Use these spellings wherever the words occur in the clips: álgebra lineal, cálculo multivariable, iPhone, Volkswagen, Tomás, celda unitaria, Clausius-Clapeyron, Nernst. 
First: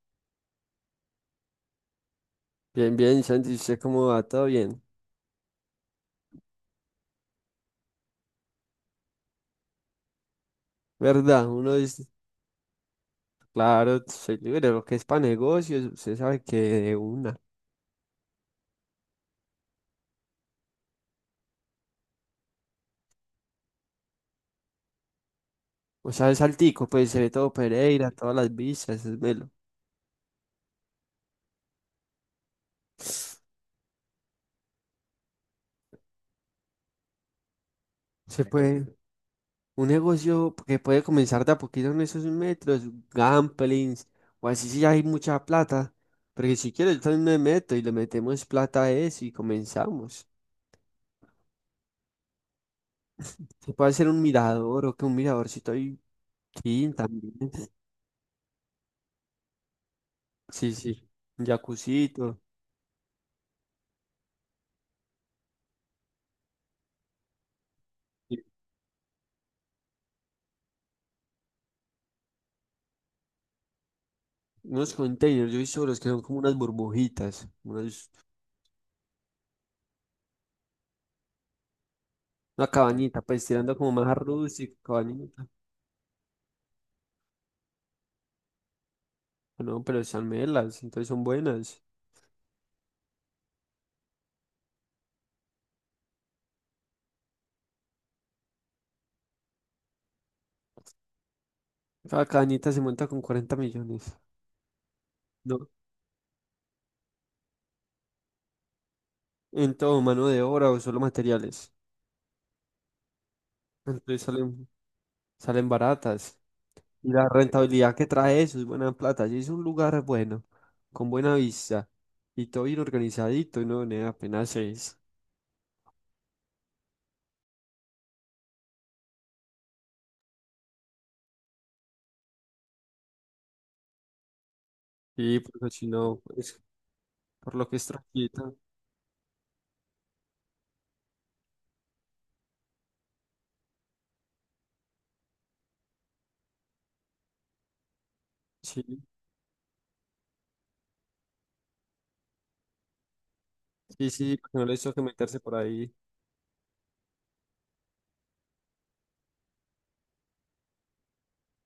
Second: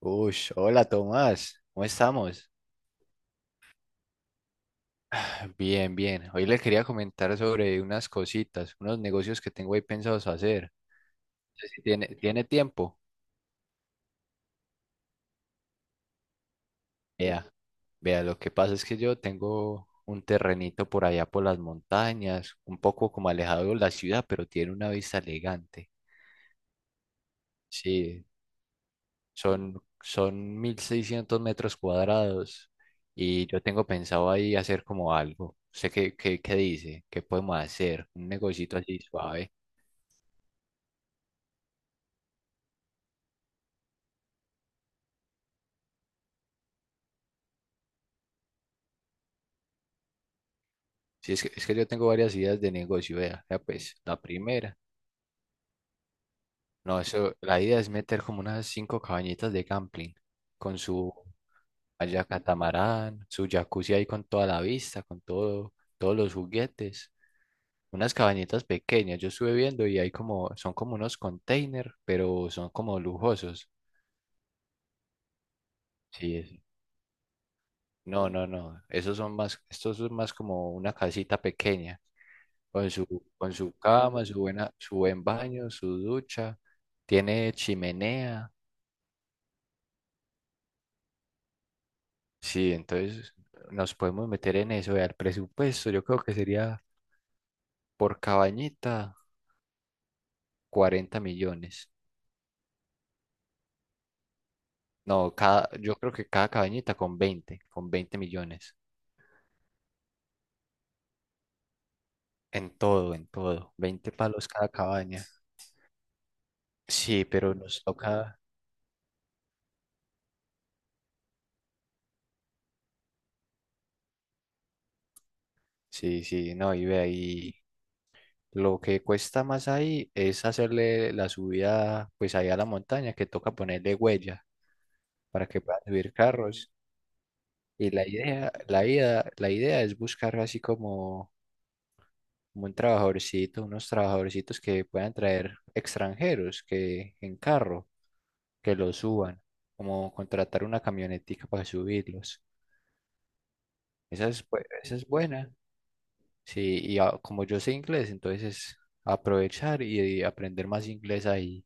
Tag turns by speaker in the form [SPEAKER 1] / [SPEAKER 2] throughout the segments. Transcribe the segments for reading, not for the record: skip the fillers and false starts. [SPEAKER 1] Uy, hola Tomás, ¿cómo estamos?
[SPEAKER 2] Bien, bien, Santi, ¿usted cómo va? ¿Todo bien?
[SPEAKER 1] Bien, bien. Hoy le quería comentar sobre unas cositas, unos negocios que tengo ahí pensados hacer.
[SPEAKER 2] ¿Verdad?
[SPEAKER 1] No sé
[SPEAKER 2] Uno
[SPEAKER 1] si
[SPEAKER 2] dice,
[SPEAKER 1] ¿tiene tiempo?
[SPEAKER 2] claro, soy libre, lo que es para negocios, usted sabe que de una.
[SPEAKER 1] Vea, vea, lo que pasa es que yo tengo un terrenito por allá por las montañas, un poco como alejado de la ciudad, pero tiene una vista elegante.
[SPEAKER 2] O sea, es altico, pues se ve todo Pereira,
[SPEAKER 1] Sí,
[SPEAKER 2] todas las vistas, es melo.
[SPEAKER 1] son 1.600 metros cuadrados y yo tengo pensado ahí hacer como algo. ¿Sé qué dice? ¿Qué podemos hacer? Un
[SPEAKER 2] Se
[SPEAKER 1] negocito
[SPEAKER 2] puede,
[SPEAKER 1] así suave.
[SPEAKER 2] un negocio que puede comenzar de a poquito en esos metros, gamblings, o así si hay mucha plata. Porque si quiero, yo también me meto y le metemos plata a eso y comenzamos.
[SPEAKER 1] Sí, es que yo tengo varias ideas de negocio, vea. Vea,
[SPEAKER 2] Se puede
[SPEAKER 1] pues,
[SPEAKER 2] hacer
[SPEAKER 1] la
[SPEAKER 2] un
[SPEAKER 1] primera.
[SPEAKER 2] mirador o que un miradorcito ahí estoy,
[SPEAKER 1] No,
[SPEAKER 2] también.
[SPEAKER 1] eso, la idea es meter como unas cinco cabañitas de camping
[SPEAKER 2] Sí,
[SPEAKER 1] con
[SPEAKER 2] sí,
[SPEAKER 1] su
[SPEAKER 2] un
[SPEAKER 1] allá
[SPEAKER 2] jacuzito.
[SPEAKER 1] catamarán, su jacuzzi ahí con toda la vista, con todo, todos los juguetes. Unas cabañitas pequeñas, yo estuve viendo y hay como, son como unos containers, pero son como lujosos.
[SPEAKER 2] Unos containers, yo he visto los que son
[SPEAKER 1] Sí,
[SPEAKER 2] como unas
[SPEAKER 1] es-
[SPEAKER 2] burbujitas,
[SPEAKER 1] no, no, no, esos son más, estos son más como una casita pequeña.
[SPEAKER 2] una
[SPEAKER 1] con su,
[SPEAKER 2] cabañita, pues
[SPEAKER 1] con su
[SPEAKER 2] tirando como más a
[SPEAKER 1] cama, su buena,
[SPEAKER 2] rústico,
[SPEAKER 1] su buen
[SPEAKER 2] cabañita.
[SPEAKER 1] baño, su ducha, tiene chimenea.
[SPEAKER 2] Ah, no, pero están melas, entonces son buenas.
[SPEAKER 1] Sí, entonces nos podemos meter en eso. Vea, el presupuesto, yo creo que sería por cabañita 40 millones.
[SPEAKER 2] Cada cabañita se monta con 40 millones,
[SPEAKER 1] No, cada,
[SPEAKER 2] ¿no?
[SPEAKER 1] yo creo que cada cabañita con veinte millones.
[SPEAKER 2] En todo, mano de obra o solo materiales.
[SPEAKER 1] En todo, en todo. veinte
[SPEAKER 2] Entonces
[SPEAKER 1] palos
[SPEAKER 2] salen,
[SPEAKER 1] cada cabaña.
[SPEAKER 2] salen baratas. Y
[SPEAKER 1] Sí,
[SPEAKER 2] la
[SPEAKER 1] pero nos
[SPEAKER 2] rentabilidad que
[SPEAKER 1] toca.
[SPEAKER 2] trae eso es buena plata. Si es un lugar bueno, con buena vista y todo bien organizadito, ¿no? Nea, apenas es.
[SPEAKER 1] Sí, sí, no, y ve ahí. Lo que cuesta más ahí es hacerle la subida, pues ahí a la montaña, que toca ponerle huella
[SPEAKER 2] Y
[SPEAKER 1] para que
[SPEAKER 2] porque
[SPEAKER 1] puedan
[SPEAKER 2] si
[SPEAKER 1] subir
[SPEAKER 2] no, pues,
[SPEAKER 1] carros.
[SPEAKER 2] por lo que es
[SPEAKER 1] Y la idea,
[SPEAKER 2] tranquilita.
[SPEAKER 1] la idea, la idea es buscar así como un trabajadorcito, unos trabajadorcitos que puedan traer extranjeros que en carro, que los
[SPEAKER 2] Sí.
[SPEAKER 1] suban, como contratar una camionetica para subirlos.
[SPEAKER 2] Sí, sí, porque no les
[SPEAKER 1] Esa
[SPEAKER 2] toque
[SPEAKER 1] es
[SPEAKER 2] meterse
[SPEAKER 1] buena.
[SPEAKER 2] por ahí.
[SPEAKER 1] Sí, y ah, como yo sé inglés, entonces aprovechar y aprender más inglés ahí.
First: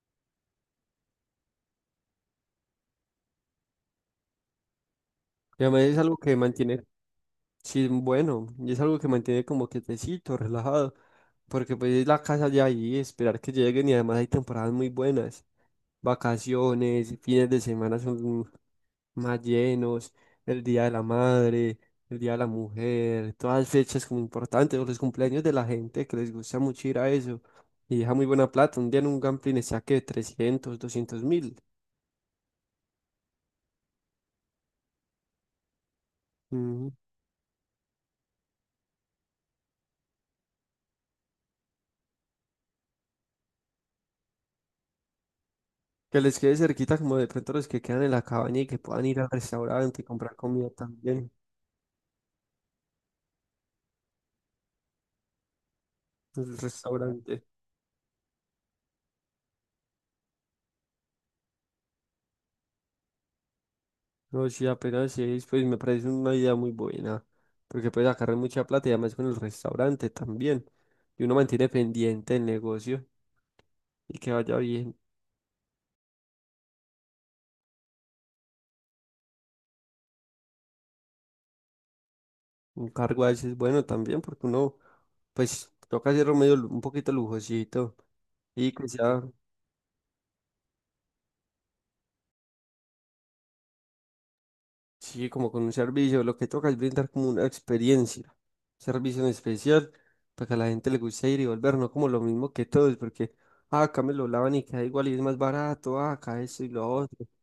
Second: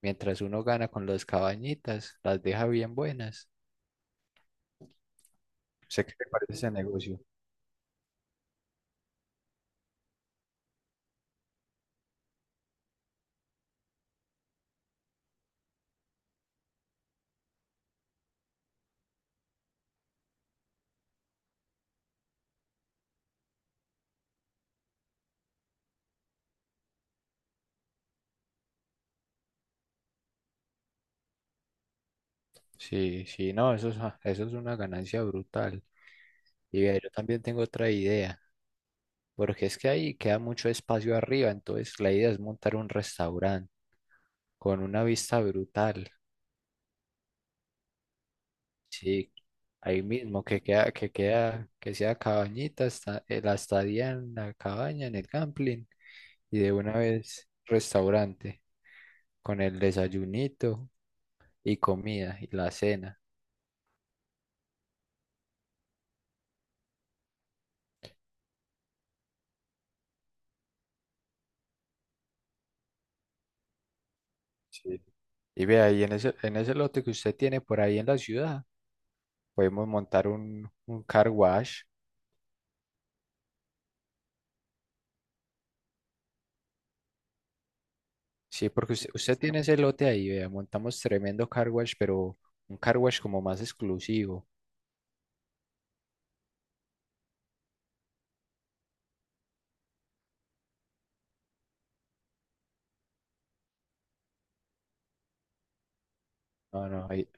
[SPEAKER 1] Mientras uno gana con las cabañitas, las deja bien buenas.
[SPEAKER 2] Y además es
[SPEAKER 1] Sé que
[SPEAKER 2] algo
[SPEAKER 1] te
[SPEAKER 2] que
[SPEAKER 1] parece ese
[SPEAKER 2] mantiene,
[SPEAKER 1] negocio.
[SPEAKER 2] sí, bueno, y es algo que mantiene como quietecito, relajado, porque pues es la casa de ahí, esperar que lleguen y además hay temporadas muy buenas, vacaciones, fines de semana son más llenos, el Día de la Madre, el Día de la Mujer, todas fechas como importantes, o los cumpleaños de la gente que les gusta mucho ir a eso, y deja muy buena plata, un día en un gambling está que 300, 200 mil.
[SPEAKER 1] Sí, sí, no, eso es una ganancia brutal. Y vea, yo también tengo otra idea, porque es que ahí queda mucho espacio arriba, entonces la idea es montar un restaurante con una vista brutal.
[SPEAKER 2] Que les quede cerquita como de pronto los que quedan en la cabaña y que puedan ir al
[SPEAKER 1] Sí,
[SPEAKER 2] restaurante
[SPEAKER 1] ahí
[SPEAKER 2] y comprar
[SPEAKER 1] mismo
[SPEAKER 2] comida también.
[SPEAKER 1] que sea cabañita, la estadía en la cabaña, en el camping,
[SPEAKER 2] En el
[SPEAKER 1] y de una
[SPEAKER 2] restaurante.
[SPEAKER 1] vez restaurante con el desayunito y comida y la cena.
[SPEAKER 2] No, sí, apenas sí, pues me parece una idea muy buena. Porque puedes sacar mucha plata y además con el restaurante también. Y uno mantiene pendiente el negocio y que vaya bien.
[SPEAKER 1] Sí. Y ve ahí en ese lote que usted tiene por ahí en la ciudad, podemos montar un car wash.
[SPEAKER 2] Un cargo a veces es bueno también porque uno, pues, toca hacerlo medio un poquito lujosito y
[SPEAKER 1] Sí,
[SPEAKER 2] que
[SPEAKER 1] porque usted,
[SPEAKER 2] sea.
[SPEAKER 1] usted tiene ese lote ahí, vea, montamos tremendo car wash, pero un car wash como más exclusivo.
[SPEAKER 2] Sí, como con un servicio, lo que toca es brindar como una experiencia, servicio en especial, para que a la gente le guste ir y volver, no como lo mismo que todos, porque ah, acá me lo lavan y queda igual y es más barato, ah, acá eso y lo
[SPEAKER 1] No, no,
[SPEAKER 2] otro.
[SPEAKER 1] ahí,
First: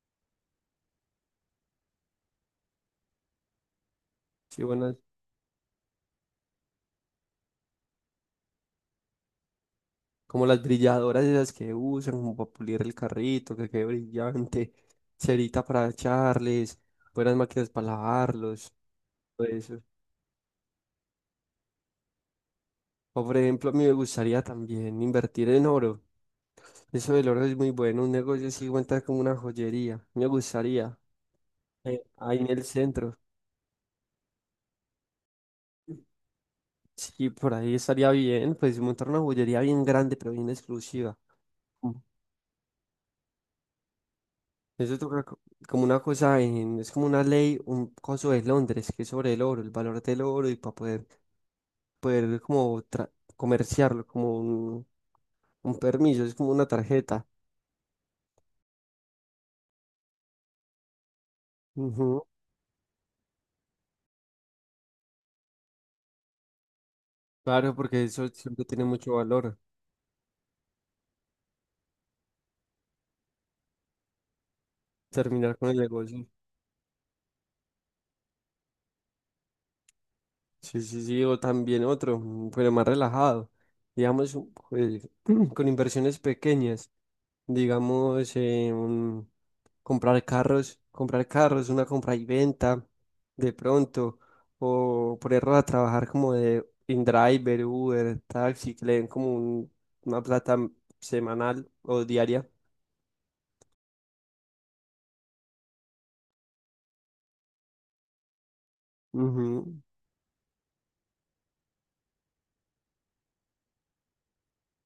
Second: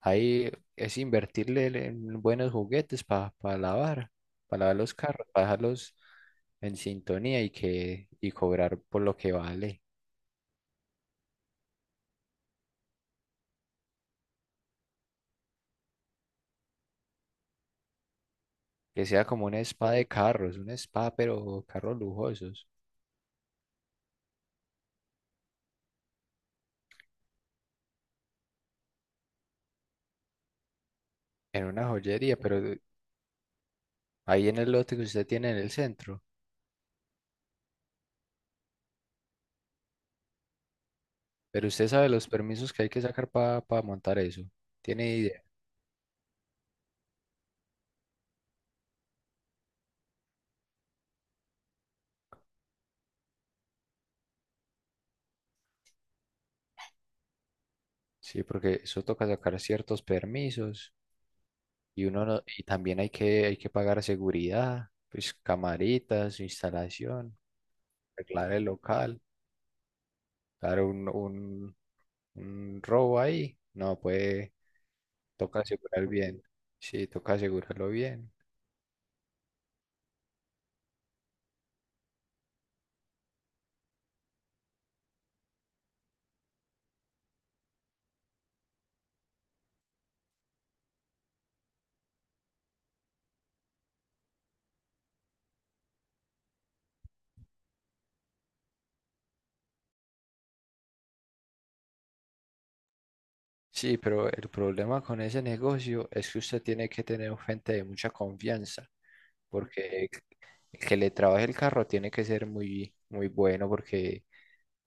[SPEAKER 1] ahí es invertirle en buenos juguetes lavar, para
[SPEAKER 2] Sí,
[SPEAKER 1] lavar los
[SPEAKER 2] bueno,
[SPEAKER 1] carros, para dejarlos en sintonía y cobrar por lo que vale.
[SPEAKER 2] como las brilladoras esas que usan, como para pulir el carrito, que quede brillante, cerita para echarles, buenas máquinas para lavarlos,
[SPEAKER 1] Que sea
[SPEAKER 2] todo
[SPEAKER 1] como un
[SPEAKER 2] eso.
[SPEAKER 1] spa de carros, un spa, pero carros lujosos,
[SPEAKER 2] O por ejemplo, a mí me gustaría también invertir en oro. Eso del oro es muy bueno, un negocio así, cuenta como una joyería. Me gustaría.
[SPEAKER 1] en una joyería,
[SPEAKER 2] Ahí en
[SPEAKER 1] pero
[SPEAKER 2] el centro.
[SPEAKER 1] ahí en el lote que usted tiene en el centro.
[SPEAKER 2] Sí, por ahí estaría bien, pues montar una joyería bien grande, pero bien exclusiva.
[SPEAKER 1] Pero usted
[SPEAKER 2] Mm.
[SPEAKER 1] sabe los permisos que hay que sacar para montar eso.
[SPEAKER 2] Eso
[SPEAKER 1] ¿Tiene
[SPEAKER 2] toca
[SPEAKER 1] idea?
[SPEAKER 2] como una cosa, es como una ley, un coso de Londres, que es sobre el oro, el valor del oro y para poder, como comerciarlo, como un permiso, es como una tarjeta.
[SPEAKER 1] Sí, porque eso toca sacar ciertos permisos y uno
[SPEAKER 2] Ujú.
[SPEAKER 1] no- y también hay que pagar seguridad, pues camaritas, instalación,
[SPEAKER 2] Claro, porque eso
[SPEAKER 1] arreglar el
[SPEAKER 2] siempre tiene mucho
[SPEAKER 1] local,
[SPEAKER 2] valor,
[SPEAKER 1] dar un robo ahí. No, puede,
[SPEAKER 2] terminar
[SPEAKER 1] toca
[SPEAKER 2] con el
[SPEAKER 1] asegurar
[SPEAKER 2] negocio.
[SPEAKER 1] bien. Sí, toca asegurarlo bien.
[SPEAKER 2] Sí, sí, sí, o también otro, pero más relajado, digamos, pues, con inversiones pequeñas. Digamos, comprar carros, una compra y venta, de pronto, o ponerlos a trabajar como de InDriver, Uber, taxi, que le den como una plata semanal o diaria.
[SPEAKER 1] Sí, pero el problema con ese negocio es que usted tiene que tener gente de mucha confianza.
[SPEAKER 2] Ujú.
[SPEAKER 1] Porque que le trabaje el carro tiene que ser muy, muy bueno porque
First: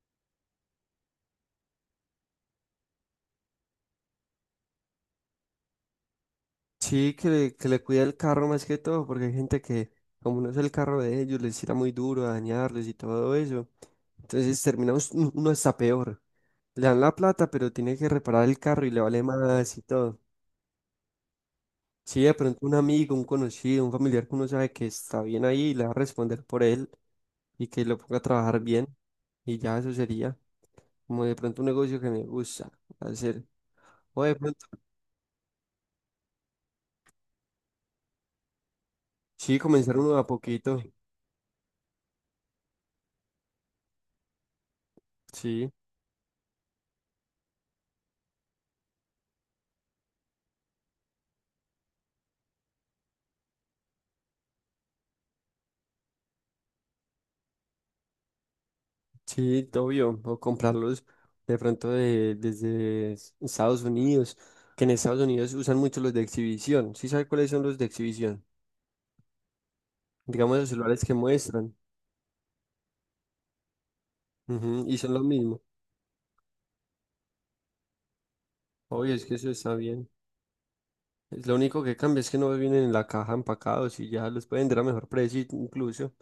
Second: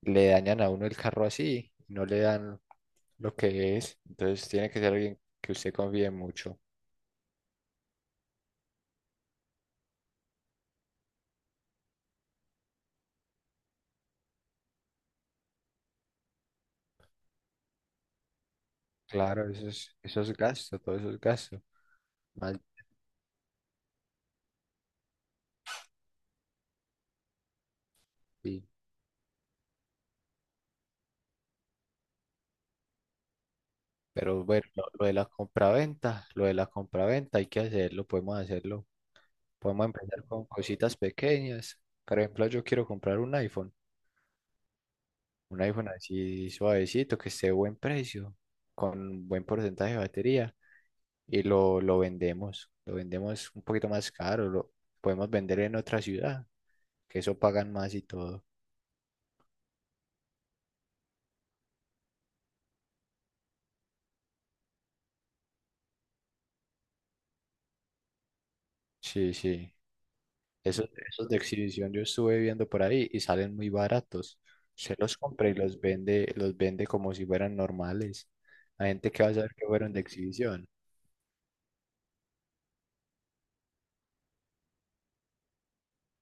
[SPEAKER 1] le dañan a uno el carro así, no le dan lo que es. Entonces tiene que ser alguien que usted confíe mucho.
[SPEAKER 2] Sí, que le cuide el carro más que todo, porque hay gente que, como no es el carro de ellos, les tira muy duro a dañarles y todo eso. Entonces terminamos uno está peor. Le dan la plata, pero tiene que reparar el carro y le vale
[SPEAKER 1] Claro,
[SPEAKER 2] más y todo.
[SPEAKER 1] eso es gasto, todo eso es gasto.
[SPEAKER 2] Si de pronto
[SPEAKER 1] Mal,
[SPEAKER 2] un amigo, un conocido, un familiar que uno sabe que está bien ahí le va a responder por él y que lo ponga a trabajar
[SPEAKER 1] sí.
[SPEAKER 2] bien y ya eso sería como de pronto un negocio que me gusta hacer. O de
[SPEAKER 1] Pero
[SPEAKER 2] pronto,
[SPEAKER 1] bueno, lo de la compraventa, lo de la compraventa hay que hacerlo.
[SPEAKER 2] sí,
[SPEAKER 1] Podemos
[SPEAKER 2] comenzar uno de a
[SPEAKER 1] empezar con
[SPEAKER 2] poquito.
[SPEAKER 1] cositas pequeñas. Por ejemplo, yo quiero comprar un
[SPEAKER 2] Sí,
[SPEAKER 1] iPhone así suavecito, que esté a buen precio, con buen porcentaje de batería. Y lo vendemos, lo vendemos un poquito más caro, lo podemos vender en otra ciudad, que eso pagan más y todo.
[SPEAKER 2] sí, obvio. O comprarlos de pronto desde Estados Unidos, que en Estados Unidos usan mucho los de exhibición. ¿Sí sabe cuáles son los de exhibición?
[SPEAKER 1] Sí, sí.
[SPEAKER 2] Digamos los
[SPEAKER 1] Esos,
[SPEAKER 2] celulares que
[SPEAKER 1] esos de
[SPEAKER 2] muestran.
[SPEAKER 1] exhibición yo estuve viendo por ahí y salen muy baratos.
[SPEAKER 2] Ujú,
[SPEAKER 1] Se
[SPEAKER 2] y son
[SPEAKER 1] los
[SPEAKER 2] lo
[SPEAKER 1] compra y
[SPEAKER 2] mismo.
[SPEAKER 1] los vende como si fueran normales. La gente
[SPEAKER 2] Obvio,
[SPEAKER 1] que
[SPEAKER 2] es
[SPEAKER 1] va
[SPEAKER 2] que
[SPEAKER 1] a
[SPEAKER 2] eso
[SPEAKER 1] saber que
[SPEAKER 2] está
[SPEAKER 1] fueron de
[SPEAKER 2] bien.
[SPEAKER 1] exhibición.
[SPEAKER 2] Es lo único que cambia es que no vienen en la caja empacados y ya los pueden vender a mejor precio incluso.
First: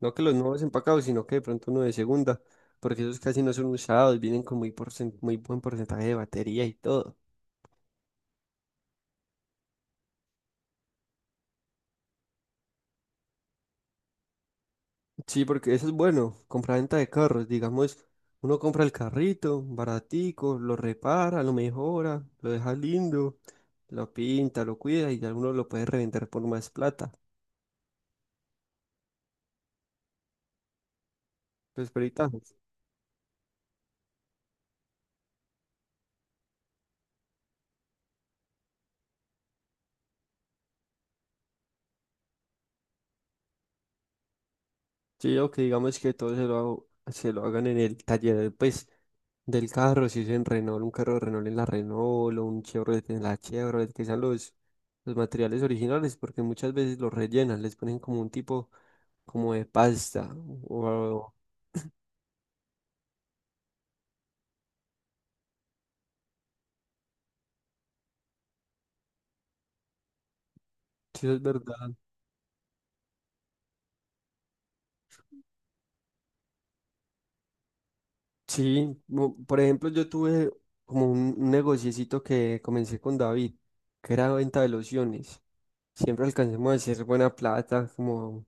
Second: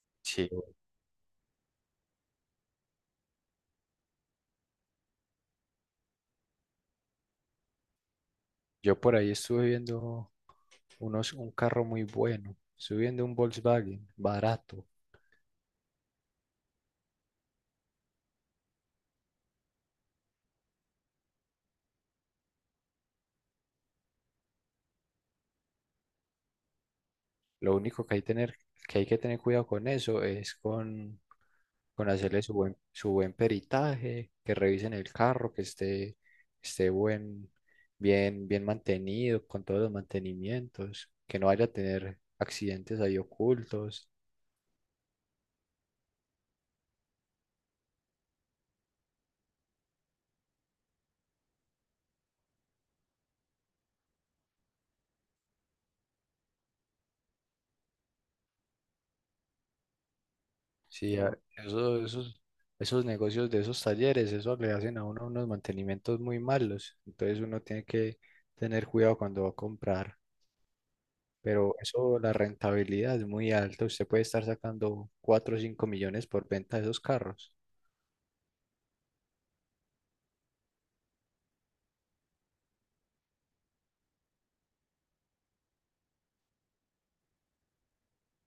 [SPEAKER 2] No que los
[SPEAKER 1] Sí,
[SPEAKER 2] nuevos empacados, sino que de pronto uno de segunda, porque esos casi no son usados, vienen con muy buen porcentaje de batería y todo.
[SPEAKER 1] yo por ahí estuve viendo unos, un carro muy bueno. Estuve viendo un Volkswagen barato.
[SPEAKER 2] Sí, porque eso es bueno, compra-venta de carros, digamos, uno compra el carrito baratico, lo repara, lo mejora, lo deja lindo, lo pinta, lo cuida y ya uno lo puede revender por más plata.
[SPEAKER 1] Lo único que hay, tener, que hay que tener cuidado con eso es
[SPEAKER 2] Los
[SPEAKER 1] con hacerle
[SPEAKER 2] peritajes.
[SPEAKER 1] su buen peritaje, que revisen el carro, que esté bien, bien mantenido, con todos los mantenimientos, que no vaya a tener accidentes ahí ocultos.
[SPEAKER 2] Sí, o que digamos que todo se lo hagan en el taller, pues, del carro, si es en Renault, un carro de Renault en la Renault, o un Chevrolet en la Chevrolet, que sean los materiales originales, porque muchas veces los rellenan, les ponen como un tipo, como de pasta,
[SPEAKER 1] Sí,
[SPEAKER 2] o.
[SPEAKER 1] a- eso- esos, esos negocios de esos talleres, eso le hacen a uno unos mantenimientos muy malos. Entonces uno tiene que tener cuidado cuando va a comprar.
[SPEAKER 2] si, eso es
[SPEAKER 1] Pero
[SPEAKER 2] verdad.
[SPEAKER 1] eso, la rentabilidad es muy alta. Usted puede estar sacando 4 o 5 millones por venta de esos carros.
[SPEAKER 2] Sí, por ejemplo, yo tuve como un negociecito que comencé con David, que era venta de lociones. Siempre alcancemos a hacer buena plata, como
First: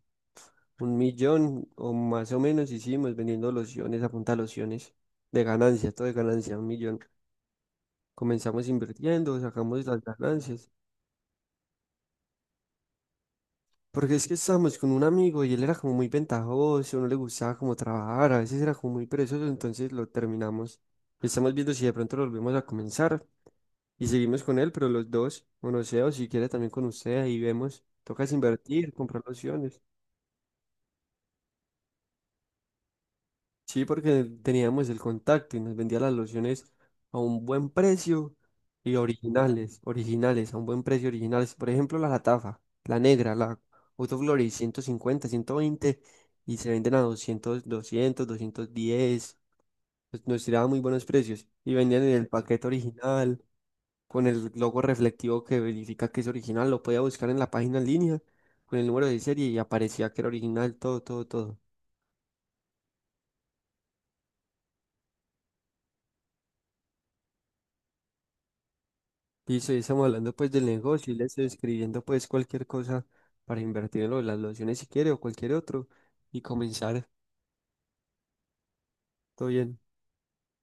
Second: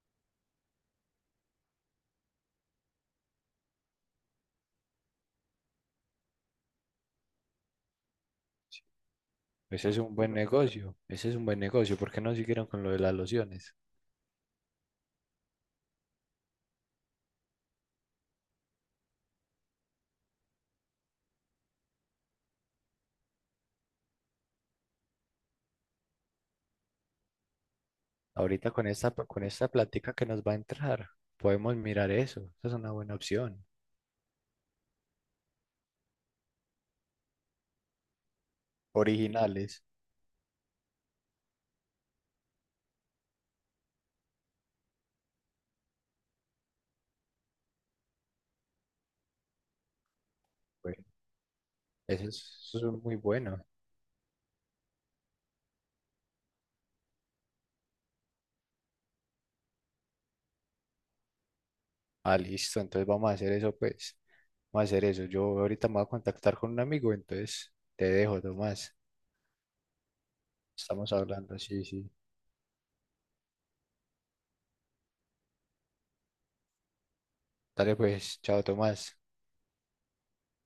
[SPEAKER 2] un millón o más o menos hicimos vendiendo lociones, a punta de lociones de ganancia, todo de ganancia, un millón. Comenzamos invirtiendo, sacamos
[SPEAKER 1] Ese es
[SPEAKER 2] las
[SPEAKER 1] un buen
[SPEAKER 2] ganancias.
[SPEAKER 1] negocio. Ese es un buen negocio. ¿Por qué no siguieron con lo de las lociones?
[SPEAKER 2] Porque es que estábamos con un amigo y él era como muy ventajoso, no le gustaba como trabajar, a veces era como muy perezoso, entonces lo terminamos. Estamos viendo si de pronto lo volvemos a comenzar y seguimos con él, pero los dos, o no sé, o si quiere también con usted, ahí vemos. Tocas
[SPEAKER 1] Ahorita con
[SPEAKER 2] invertir,
[SPEAKER 1] esta,
[SPEAKER 2] comprar
[SPEAKER 1] con esta
[SPEAKER 2] lociones.
[SPEAKER 1] plática que nos va a entrar, podemos mirar eso. Esa es una buena opción.
[SPEAKER 2] Sí, porque teníamos el contacto y nos vendía las lociones a un buen precio y originales,
[SPEAKER 1] Originales.
[SPEAKER 2] originales, a un buen precio originales. Por ejemplo, la Latafa, la negra, la Autoflores, 150, 120 y se venden a doscientos 210. Pues nos tiraban muy
[SPEAKER 1] Bueno,
[SPEAKER 2] buenos precios y vendían en el paquete
[SPEAKER 1] eso es muy
[SPEAKER 2] original
[SPEAKER 1] bueno.
[SPEAKER 2] con el logo reflectivo que verifica que es original. Lo podía buscar en la página en línea con el número de serie y aparecía que era original, todo, todo, todo.
[SPEAKER 1] Ah, listo. Entonces vamos a hacer eso, pues. Vamos a hacer eso. Yo ahorita me voy a contactar con un amigo, entonces te dejo, Tomás.
[SPEAKER 2] Listo, y estamos hablando pues del negocio
[SPEAKER 1] Estamos
[SPEAKER 2] y le estoy
[SPEAKER 1] hablando. Sí,
[SPEAKER 2] escribiendo
[SPEAKER 1] sí.
[SPEAKER 2] pues cualquier cosa para invertir en lo de las lociones si quiere o cualquier otro y comenzar.
[SPEAKER 1] Dale, pues. Chao, Tomás.
[SPEAKER 2] Todo bien.